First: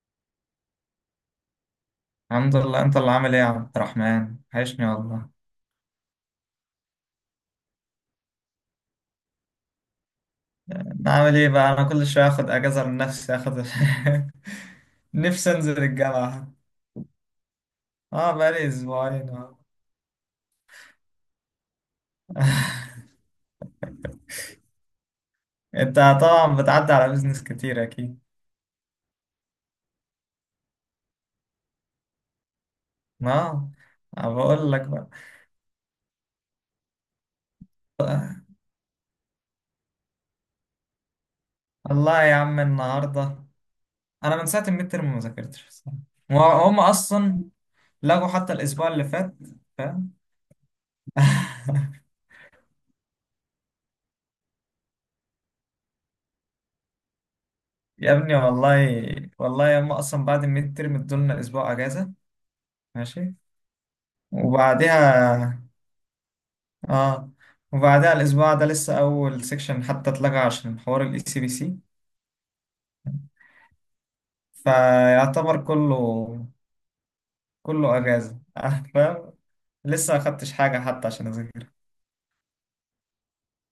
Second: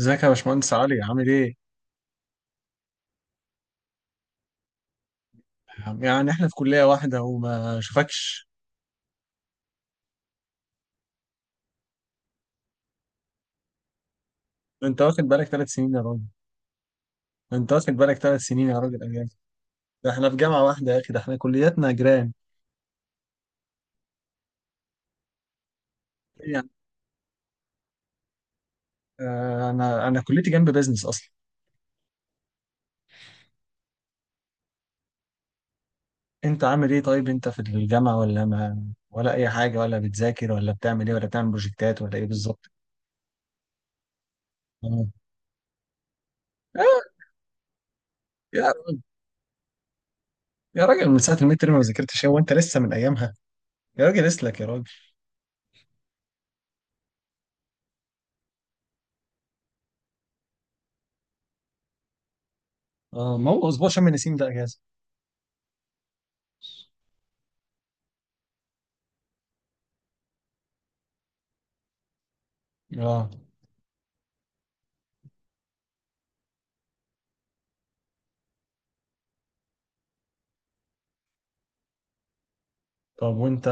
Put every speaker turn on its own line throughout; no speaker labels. ازيك يا باشمهندس علي عامل ايه؟
الحمد لله، انت اللي عامل ايه يا عبد الرحمن؟ وحشني والله.
يعني احنا في كلية واحدة وما شوفكش.
انا عامل ايه بقى؟ انا كل شويه اخد اجازه من نفسي
انت واخد بالك
نفسي
ثلاث
انزل
سنين يا راجل.
الجامعه.
انت واخد بالك
اه،
ثلاث
بقالي
سنين يا راجل ايام.
اسبوعين. اه.
ده احنا في جامعة واحدة يا اخي، ده احنا كلياتنا جيران.
انت طبعا
يعني
بتعدي على بيزنس كتير اكيد.
انا كليتي جنب بيزنس اصلا.
اه. أنا بقول لك بقى،
انت عامل ايه طيب؟ انت في الجامعة ولا ما، ولا اي حاجة، ولا بتذاكر ولا بتعمل ايه، ولا بتعمل بروجكتات ولا
والله
ايه
يا عم،
بالظبط؟
النهارده انا من ساعه الميد
اه.
تيرم ما ذاكرتش الصراحة. وهم
آه،
اصلا لغوا حتى
يا
الاسبوع
راجل،
اللي فات، فاهم؟
يا راجل، من ساعة الميد تيرم ما ذاكرتش؟ هو انت لسه من ايامها؟ يا راجل اسلك يا راجل.
يا ابني والله، والله هم اصلا بعد الميد تيرم ادولنا اسبوع اجازه. ماشي.
اه، ما هو اسبوع شم النسيم ده اجازة.
وبعدها اه وبعدها الاسبوع ده لسه اول سيكشن حتى اتلغى عشان حوار الاي سي بي سي،
اه.
فيعتبر كله اجازه. فاهم. لسه ما خدتش حاجه حتى عشان اذاكر.
طب وانت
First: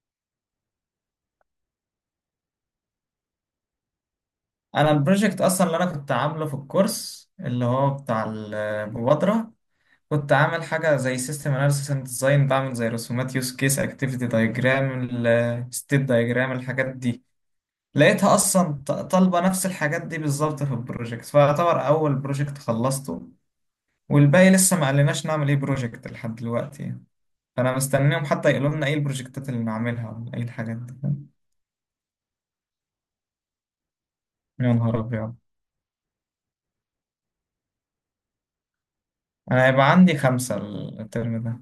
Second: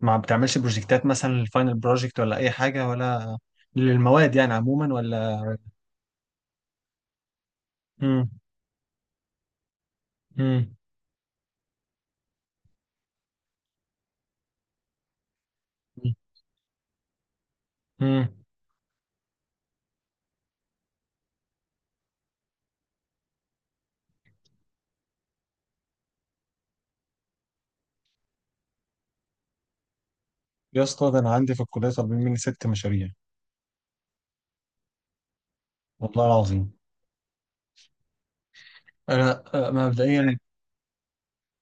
ما بتعملش بروجكتات مثلا، الفاينل بروجكت ولا اي حاجه، ولا للمواد يعني
انا
عموما، ولا؟
البروجكت اصلا اللي انا كنت عامله في الكورس اللي هو بتاع
مم.
المبادره، كنت عامل
مم.
حاجه زي سيستم اناليسيس اند ديزاين، بعمل زي رسومات يوز كيس اكتيفيتي دايجرام ستيت دايجرام الحاجات دي.
مم.
لقيتها اصلا طالبه نفس الحاجات دي بالظبط في البروجكت، فيعتبر اول بروجكت خلصته. والباقي لسه ما قالناش نعمل ايه بروجكت لحد دلوقتي يعني. فانا مستنيهم حتى يقولوا لنا ايه البروجكتات اللي نعملها ولا ايه الحاجات
يا
دي،
اسطى، ده انا
فاهم؟
عندي في الكليه طالبين مني ست مشاريع.
يا نهار ابيض.
والله العظيم، انا
انا هيبقى عندي
مبدئيا
5 الترم ده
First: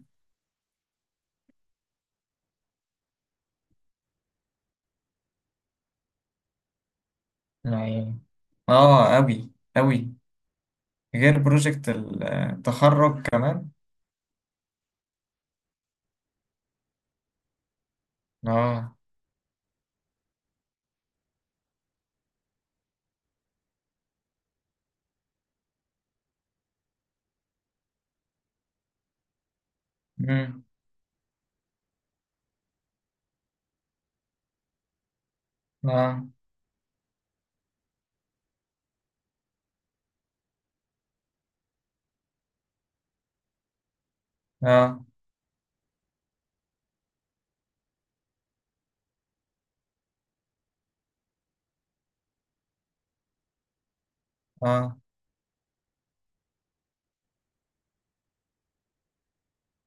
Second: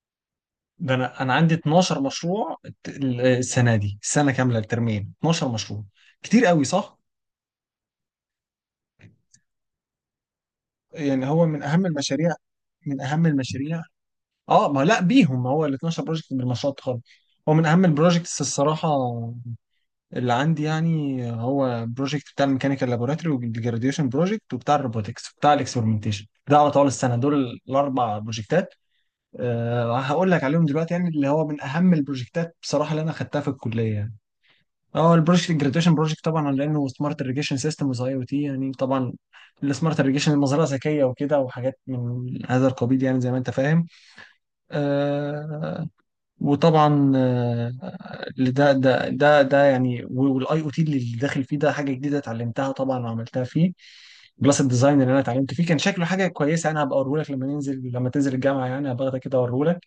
ده انا عندي 12 مشروع السنه دي، السنه كامله الترمين، 12 مشروع. كتير قوي صح؟
يعني. اه، اوي اوي،
يعني
غير
هو من اهم
بروجكت
المشاريع. من
التخرج
اهم
كمان.
المشاريع. اه، ما لا بيهم، ما هو ال 12 بروجكت بالمشروع التخرج. هو من اهم البروجكتس الصراحه
اه.
اللي عندي يعني. هو بروجكت بتاع الميكانيكال لابوراتوري، والجراديويشن بروجكت، وبتاع الروبوتكس، وبتاع الاكسبرمنتيشن، ده على طول السنه. دول الاربع بروجكتات أه هقول لك
مم.
عليهم دلوقتي، يعني اللي هو من اهم البروجكتات بصراحه اللي انا خدتها في الكليه يعني. اه، البروجكت الجراديويشن بروجكت
اه.
طبعا لانه سمارت irrigation سيستمز، اي او تي يعني طبعا. السمارت irrigation، المزرعه ذكيه وكده وحاجات من هذا القبيل يعني، زي ما انت فاهم.
اه.
آه، وطبعا ده يعني، والاي او تي اللي داخل فيه ده حاجه جديده اتعلمتها طبعا وعملتها فيه. جلاسك
اه.
ديزاين اللي انا اتعلمت فيه كان شكله حاجه كويسه، انا هبقى اوريهولك لما ننزل، لما تنزل الجامعه يعني هبقى اخدك كده اوريهولك.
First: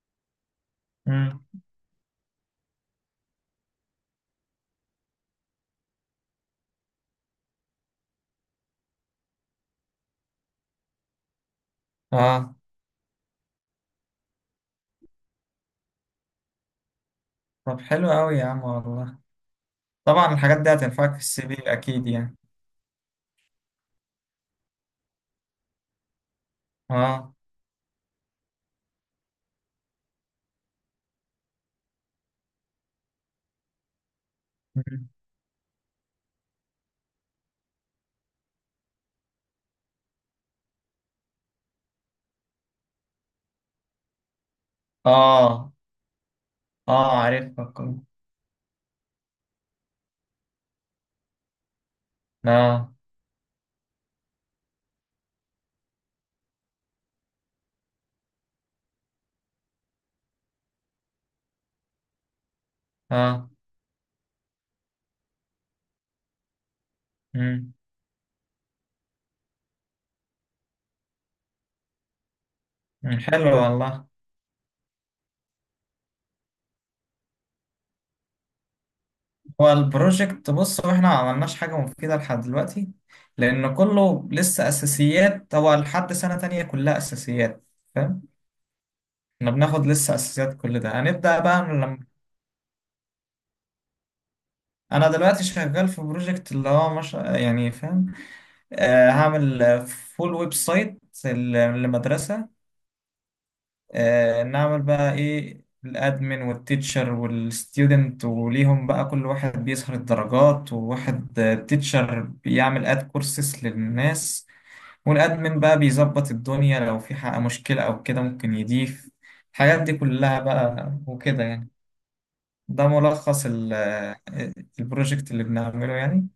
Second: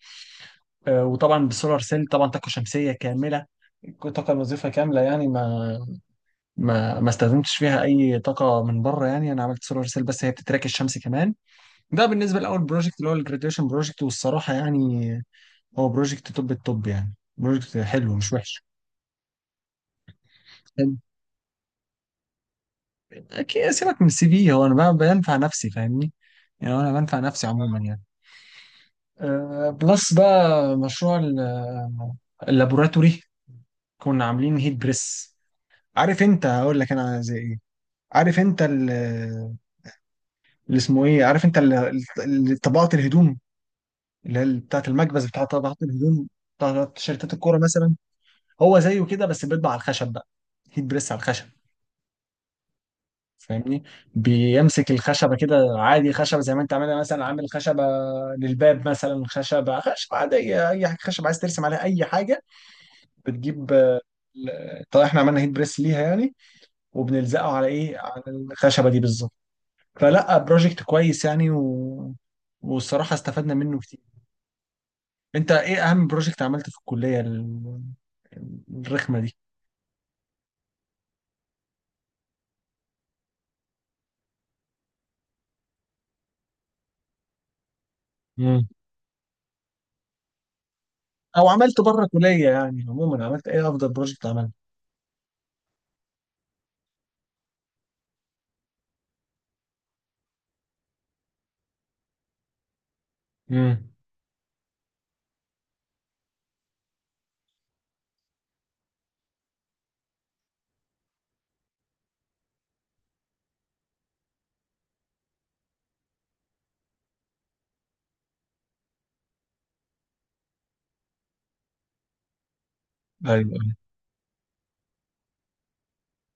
مم.
وطبعا بالسولار سيل طبعا طاقه شمسيه كامله. طاقه الوظيفه كامله يعني، ما استخدمتش فيها اي طاقه من بره، يعني انا عملت سولار سيل بس هي بتتراك الشمس كمان. ده بالنسبه
اه.
لاول بروجكت، اللي هو الجراديويشن بروجكت، والصراحه يعني هو بروجكت توب التوب، يعني بروجكت
طب حلو
حلو مش
اوي يا
وحش.
عم والله. طبعا الحاجات دي هتنفعك في السي في اكيد يعني.
اكيد، سيبك من السي في، هو انا بقى بنفع نفسي فاهمني؟ يعني انا بنفع
اه.
نفسي عموما يعني. أه بلس بقى مشروع اللابوراتوري. كنا عاملين هيت
مم.
بريس. عارف انت؟ هقول لك انا زي ايه. عارف انت اللي اسمه ايه؟ عارف انت طبقات الهدوم، اللي هي بتاعت المكبس بتاع
اه.
طبقات الهدوم، بتاعت
اه
تيشيرتات الكوره
عارفها
مثلا.
كله.
هو زيه كده بس بيطبع على الخشب بقى، هيت بريس على الخشب.
اه.
فاهمني؟ بيمسك الخشبه كده عادي، خشبه زي ما انت عاملها مثلا، عامل خشبه للباب مثلا، خشبه خشبه عاديه، اي حاجه خشبه عايز ترسم عليها اي حاجه.
اه.
بتجيب طيب احنا عملنا هيت بريس ليها يعني، وبنلزقه على
مم.
ايه؟ على الخشبه دي بالظبط. فلا، بروجكت كويس يعني، و... والصراحه
مم. حلو
استفدنا منه كتير.
والله.
انت ايه اهم بروجكت عملته في الكليه الرخمه دي؟
هو البروجكت، بص، هو احنا ما عملناش حاجة مفيدة لحد دلوقتي، لأن كله لسه أساسيات. هو لحد سنة تانية كلها أساسيات، فاهم؟
مم.
احنا بناخد لسه أساسيات، كل ده هنبدأ
او
بقى
عملته
من لما...
بره الكليه يعني عموما، عملت ايه افضل بروجكت عملته؟
أنا دلوقتي شغال في بروجكت اللي هو مش يعني، فاهم؟ آه، هعمل فول ويب سايت لمدرسة.
مم.
نعمل بقى ايه الادمن والتيتشر والستودنت، وليهم بقى كل واحد بيسهر الدرجات، وواحد تيتشر بيعمل اد كورسز للناس. والادمن بقى بيظبط الدنيا لو في حق مشكلة او كده ممكن يضيف الحاجات دي كلها بقى وكده يعني. ده ملخص
ايوه
البروجكت اللي بنعمله يعني.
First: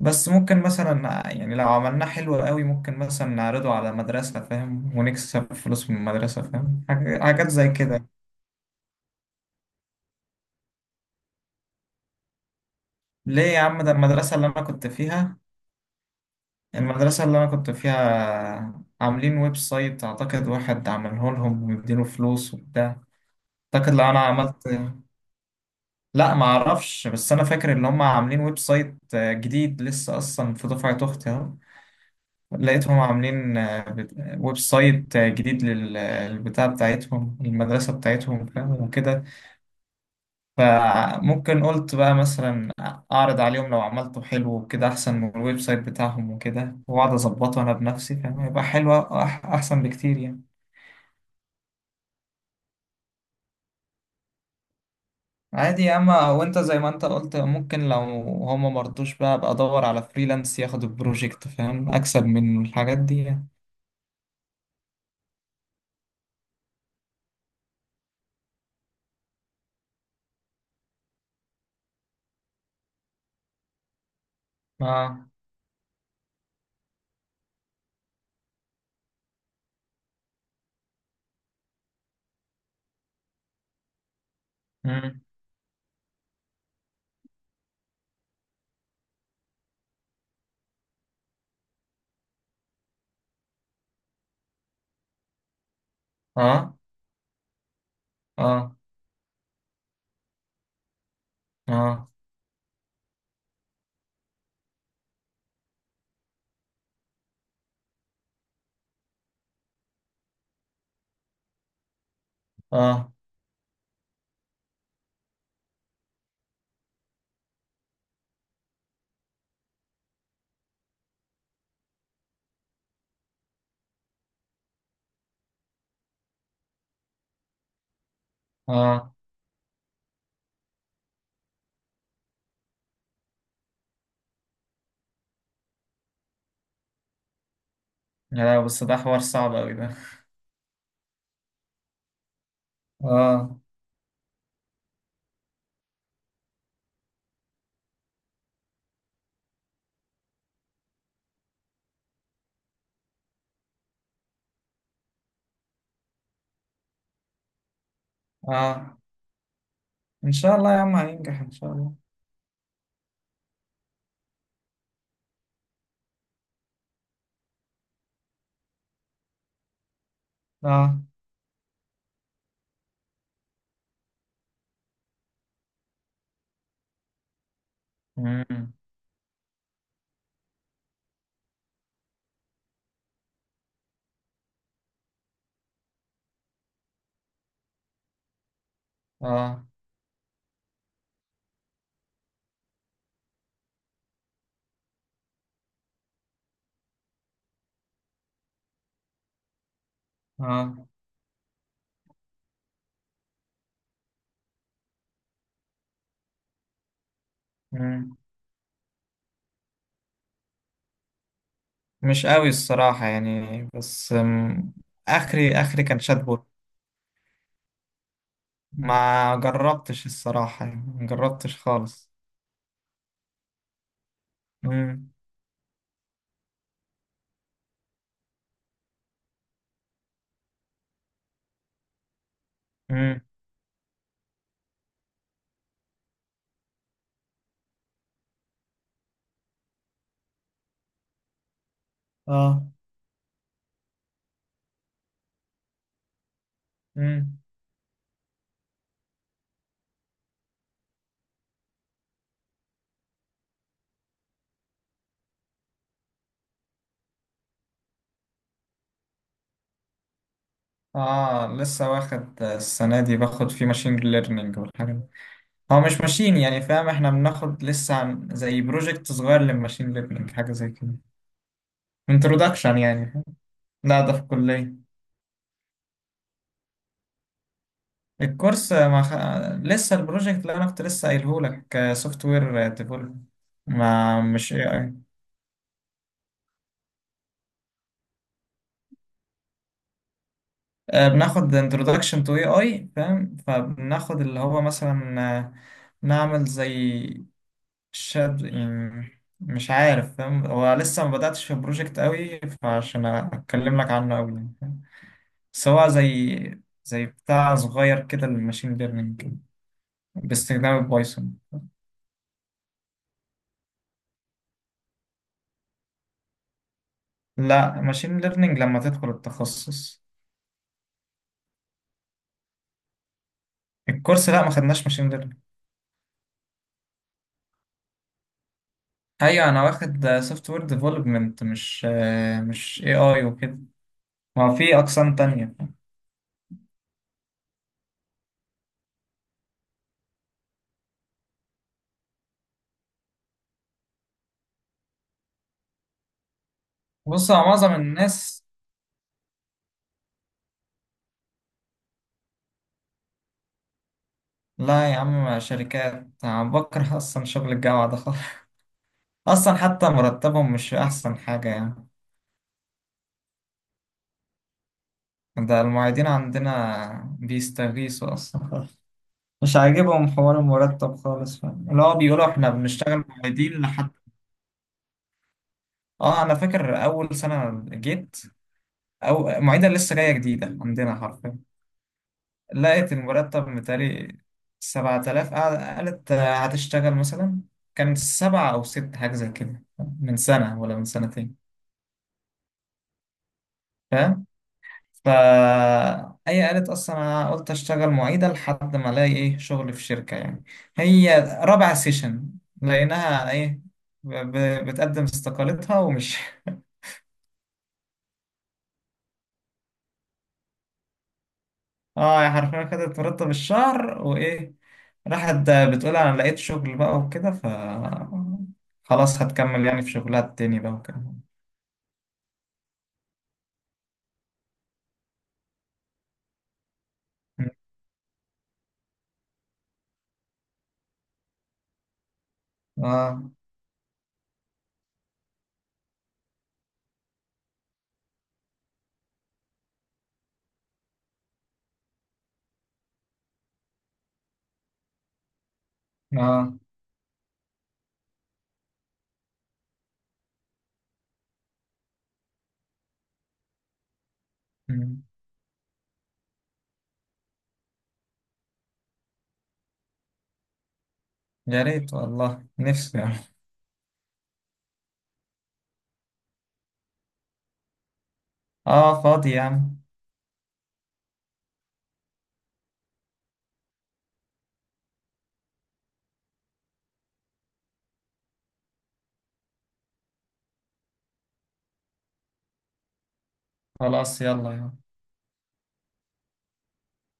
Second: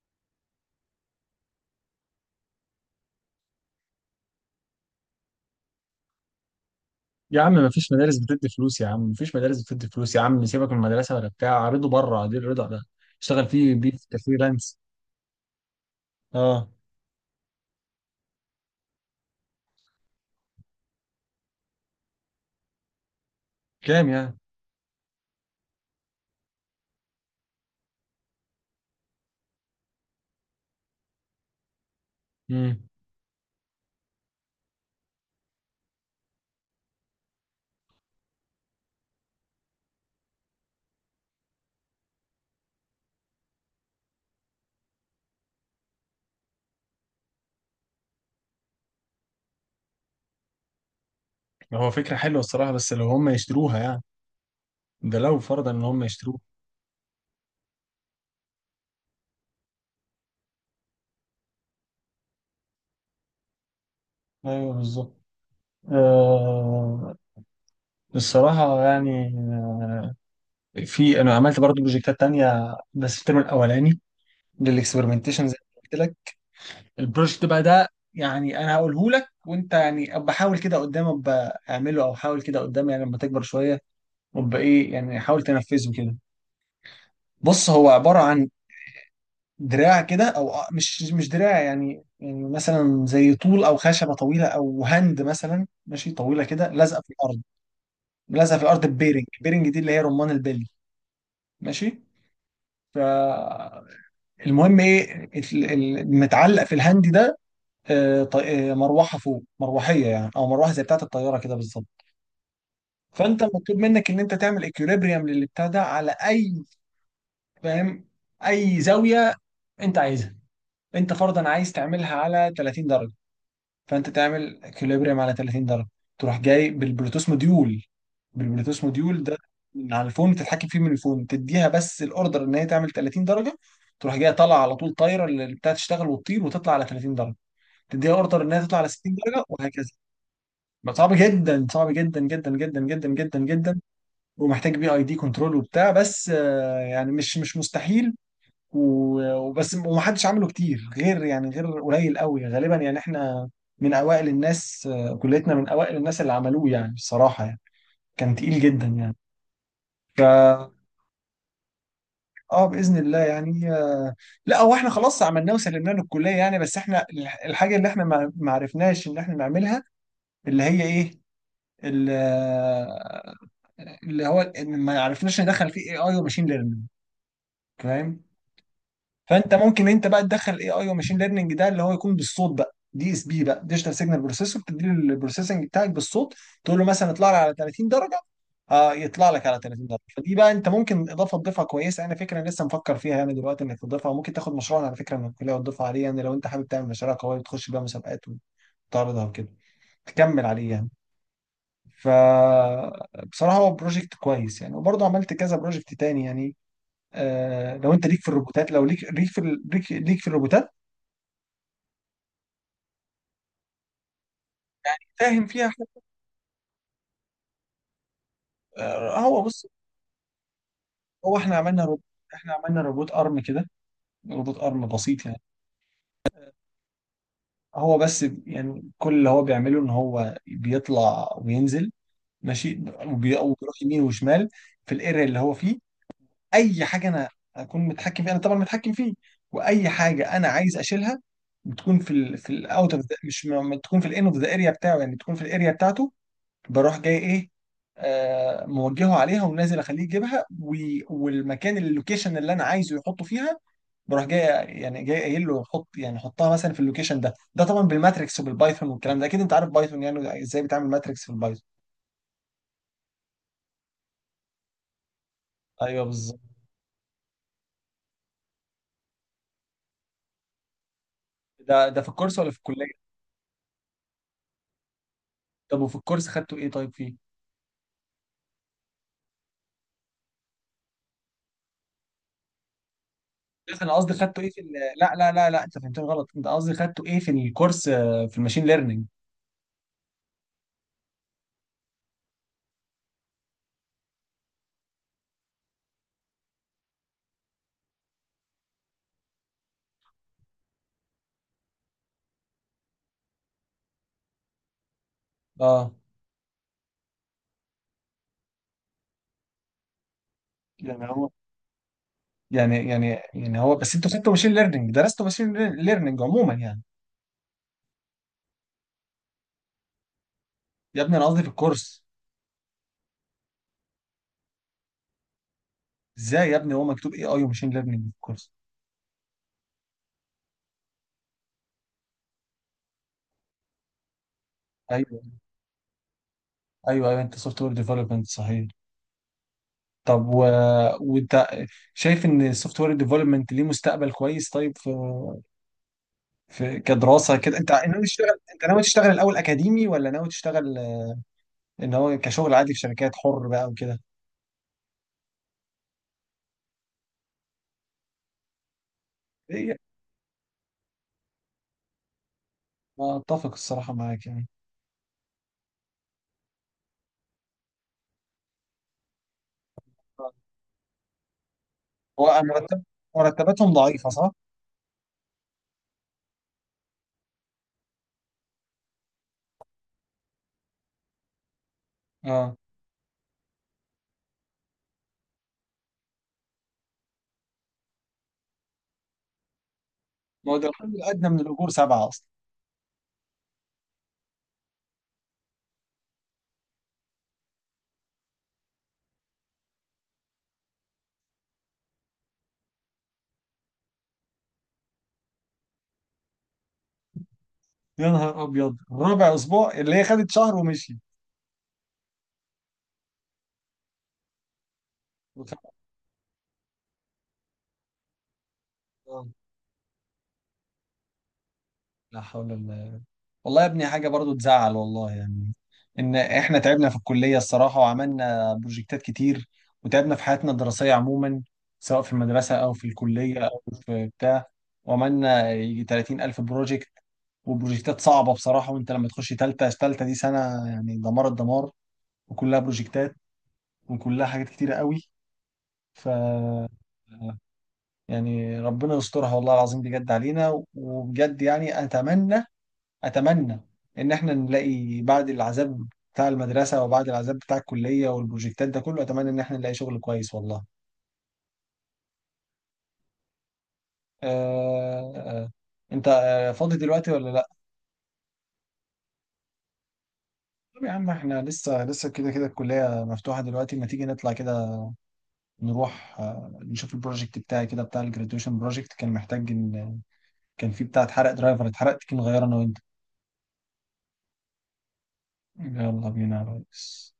بس ممكن مثلا يعني لو عملناه حلو قوي، ممكن مثلا نعرضه على مدرسة، فاهم؟ ونكسب فلوس من المدرسة، فاهم؟
يا
حاجات
عم،
زي
ما فيش
كده.
مدارس بتدي فلوس يا عم، ما فيش مدارس بتدي فلوس يا عم. سيبك من المدرسه ولا بتاع عرضه بره دي، الرضا ده
ليه
اشتغل
يا
فيه
عم؟
بيه
ده
في
المدرسة اللي أنا
كفريلانس.
كنت فيها،
اه،
المدرسة اللي أنا كنت فيها عاملين ويب سايت. أعتقد واحد عمله لهم ومديله فلوس وبتاع. أعتقد لو
كام
أنا
يعني؟
عملت... لا، ما أعرفش، بس أنا فاكر إن هم عاملين ويب سايت جديد لسه. أصلا في دفعة أختي أهو،
امم.
لقيتهم عاملين ويب سايت جديد للبتاع بتاعتهم، المدرسة بتاعتهم، فاهم؟ وكده. فممكن قلت بقى مثلا اعرض عليهم، لو عملته حلو وكده احسن من الويب سايت بتاعهم وكده، واقعد اظبطه انا بنفسي، فاهم؟ يبقى حلو، احسن بكتير يعني.
هو فكره حلوه الصراحه بس لو هم يشتروها يعني، ده لو فرضا ان
عادي يا
هم
اما،
يشتروها.
وانت زي ما انت قلت، ممكن لو هما مرضوش بقى، ابقى ادور على فريلانس ياخد البروجكت، فاهم؟ اكسب من الحاجات دي يعني.
ايوه بالظبط. آه، الصراحه يعني، في انا عملت برضه بروجكتات تانية بس في الترم الاولاني،
اه.
للاكسبيرمنتيشن زي ما قلت لك. البروجكت بقى ده يعني انا هقوله لك، وانت يعني ابقى حاول كده قدام ابقى اعمله، او حاول كده قدام يعني لما تكبر شويه، وابقى ايه يعني،
مم.
حاول تنفذه كده. بص، هو عباره عن دراع كده، او مش دراع يعني، يعني مثلا زي طول او خشبه طويله، او هند مثلا ماشي طويله كده،
اه.
لازقه في الارض. لازقه في
اه.
الارض ببيرنج، بيرنج دي اللي هي رمان البلي. ماشي.
اه.
فالمهم، ايه المتعلق في الهند ده؟ مروحه، فوق مروحيه يعني، او مروحه زي بتاعه الطياره كده بالظبط.
اه.
فانت مطلوب منك ان انت تعمل اكيوليبريم للبتاع ده على اي، فاهم، اي زاويه انت عايزها. انت فرضا عايز تعملها على 30 درجه، فانت تعمل اكيوليبريم على 30 درجه. تروح جاي بالبلوتوث موديول، بالبلوتوث
اه.
موديول ده من على الفون تتحكم فيه، من الفون تديها بس الاوردر ان هي تعمل 30 درجه، تروح جايه طالعه على طول طايره، اللي بتاعت تشتغل وتطير وتطلع على 30 درجه. تديها اوردر
لا،
انها تطلع
بس
على
ده
60
حوار
درجه،
صعب اوي
وهكذا.
ده.
ما صعب جدا، صعب جدا جدا جدا جدا جدا
اه.
جدا، ومحتاج بي اي دي كنترول وبتاع، بس يعني مش مستحيل. وبس، ومحدش عمله كتير، غير يعني غير قليل قوي غالبا، يعني احنا من اوائل الناس، كليتنا من اوائل الناس اللي عملوه يعني بصراحة يعني. كان تقيل جدا
اه،
يعني. ف،
ان شاء الله يا عم هينجح ان شاء الله.
اه باذن الله يعني. لا، هو احنا خلاص عملناه وسلمناه للكلية يعني، بس احنا الحاجة اللي احنا ما عرفناش ان احنا نعملها، اللي هي
اه.
ايه، ال- اللي هو ان ما يعرفناش ندخل فيه اي اي وماشين ليرنينج، فاهم؟
مم.
فانت ممكن انت بقى تدخل اي اي وماشين ليرنينج ده، اللي هو يكون بالصوت بقى، دي اس بي بقى، ديجيتال سيجنال بروسيسور، تدي له البروسيسنج بتاعك بالصوت، تقول له مثلا اطلع لي على 30 درجه، آه يطلع لك على
اه.
30 درجه. فدي بقى انت ممكن اضافه تضيفها كويسه، انا فكره لسه مفكر فيها يعني دلوقتي، انك تضيفها. وممكن تاخد مشروع على فكره من الكليه وتضيفها عليه، يعني لو انت حابب تعمل مشاريع قويه تخش بيها مسابقات وتعرضها وكده، تكمل عليه يعني.
اه.
فبصراحة، هو بروجكت كويس يعني. وبرضه عملت كذا بروجكت تاني يعني. آه، لو انت
مم.
ليك في الروبوتات، لو ليك ليك في الروبوتات،
مش قوي الصراحة يعني، بس
فاهم
آخري
فيها
آخري كان
حاجة.
شاتبوت.
آه،
ما
هو بص،
جربتش الصراحة يعني، ما
هو احنا
جربتش
عملنا روبوت،
خالص.
احنا عملنا روبوت ارم كده، روبوت ارم
مم.
بسيط يعني. هو بس يعني كل اللي هو بيعمله ان هو بيطلع وينزل، ماشي،
مم.
وبيروح يمين وشمال في الايريا اللي هو فيه. اي حاجه انا اكون متحكم فيها، انا طبعا متحكم فيه، واي حاجه انا عايز اشيلها بتكون في ال في
اه.
الاوت اوف، مش م- بتكون في الان اوف ذا اريا بتاعه يعني، بتكون في الاريا بتاعته. بروح جاي
مم.
ايه، آه موجهه عليها ونازل اخليه يجيبها والمكان اللوكيشن اللي انا عايزه يحطه فيها. بروح جاي يعني، جاي قايل له حط يعني حطها مثلا في اللوكيشن ده. ده طبعا بالماتريكس وبالبايثون والكلام ده، اكيد انت عارف بايثون يعني ازاي بتعمل ماتريكس في
اه،
البايثون.
لسه واخد السنة دي، باخد فيه ماشين ليرنينج والحاجة دي. هو مش
ايوه
ماشين
بالظبط.
يعني، فاهم؟ احنا بناخد لسه عن زي بروجكت صغير للماشين ليرنينج، حاجة زي كده.
ده في الكورس ولا في
انترودكشن
الكليه؟
يعني. لا، ده في الكلية.
طب وفي الكورس خدته ايه طيب فيه؟
الكورس ما خ... لسه البروجكت اللي انا كنت لسه قايله لك سوفت وير ديفلوب،
بس انا قصدي
ما
خدته ايه
مش
في
اي
ال...
اي.
لا لا لا لا، انت فهمتني غلط، انت قصدي خدته ايه في الكورس، في الماشين ليرنينج؟
بناخد انترودكشن تو اي اي، فاهم؟ فبناخد اللي هو مثلا، نعمل زي شاد يعني، مش عارف، فاهم؟ هو لسه ما بدأتش في البروجكت قوي، فعشان اتكلم لك عنه قوي يعني، فاهم؟ بس هو
اه.
زي بتاع صغير كده للماشين ليرنينج باستخدام
يعني هو،
البايثون.
يعني يعني يعني هو، بس انتوا خدتوا ماشين ليرنينج؟ درستوا ماشين ليرنينج عموما يعني؟
لا، ماشين ليرنينج لما تدخل التخصص.
يا ابني انا قصدي في الكورس.
الكورس لا، ما خدناش ماشين ليرنينج.
ازاي يا ابني، هو مكتوب اي اي وماشين ليرنينج في الكورس.
ايوه، انا واخد سوفت وير ديفلوبمنت، مش اي اي وكده. ما في اقسام
ايوه
تانية.
ايوه ايوه، انت سوفت وير ديفلوبمنت صحيح. طب و... وانت شايف ان السوفت وير ديفلوبمنت ليه مستقبل كويس طيب؟ في في
بص،
كدراسه
هو
كده، انت
معظم
ناوي تشتغل؟
الناس...
انت ناوي تشتغل الاول اكاديمي ولا ناوي تشتغل ان هو كشغل عادي في شركات حر بقى وكده؟
لا يا عم، شركات أنا بكره اصلا شغل الجامعة ده خالص. اصلا
إيه،
حتى مرتبهم مش احسن حاجة يعني.
اتفق الصراحه معاك يعني.
ده المعيدين عندنا بيستغيثوا اصلا خالص. مش عاجبهم حوار المرتب خالص، فاهم؟ اللي هو بيقولوا
هو
احنا
مرتب،
بنشتغل معيدين
مرتباتهم
لحد...
ضعيفه صح؟
اه، انا فاكر اول سنة جيت، او معيدة لسه جاية جديدة عندنا حرفيا.
اه،
لقيت المرتب متهيألي 7,000، قالت هتشتغل مثلا. كان 7 أو 6 حاجة زي كده، من
ما هو
سنة
ده
ولا من
الحد الادنى
سنتين،
من الاجور سبعه اصلا.
فاهم؟ فا هي قالت أصلا أنا قلت أشتغل معيدة لحد ما ألاقي إيه شغل في شركة يعني. هي رابع سيشن لقيناها إيه بتقدم استقالتها ومش
يا نهار ابيض، رابع اسبوع، اللي هي خدت شهر ومشي.
اه، يا حرفيا كده ترتب الشهر وايه راحت.
وخ-
بتقول انا لقيت شغل بقى وكده، ف خلاص
آه.
هتكمل يعني في شغلها التاني بقى وكده.
لا حول الله. والله يا ابني حاجة برضو تزعل والله يعني، إن إحنا تعبنا في الكلية الصراحة وعملنا بروجكتات كتير، وتعبنا في حياتنا الدراسية عموما، سواء في المدرسة أو في
اه.
الكلية أو في بتاع، وعملنا يجي 30 ألف بروجكت وبروجكتات صعبة بصراحة. وأنت لما تخش تالتة، تالتة دي سنة يعني دمار الدمار، وكلها بروجكتات وكلها حاجات كتيرة قوي. ف،
اه.
يعني ربنا يسترها والله العظيم بجد علينا، وبجد يعني أتمنى، اتمنى ان احنا نلاقي
مم.
بعد العذاب بتاع المدرسه، وبعد العذاب بتاع الكليه والبروجكتات ده كله، اتمنى ان احنا نلاقي شغل كويس والله.
يا ريت والله، نفسي يعني.
آه آه. انت فاضي دلوقتي ولا لا؟
اه فاضي يعني.
طب يا عم، احنا لسه كده كده الكليه مفتوحه دلوقتي، ما تيجي نطلع كده، نروح نشوف البروجكت بتاعي كده، بتاع الجراديويشن بروجكت، كان محتاج ان، كان فيه بتاع اتحرق، درايفر اتحرقت كي نغيره انا وانت.
خلاص، يلا يلا.
يلا بينا يا ريس.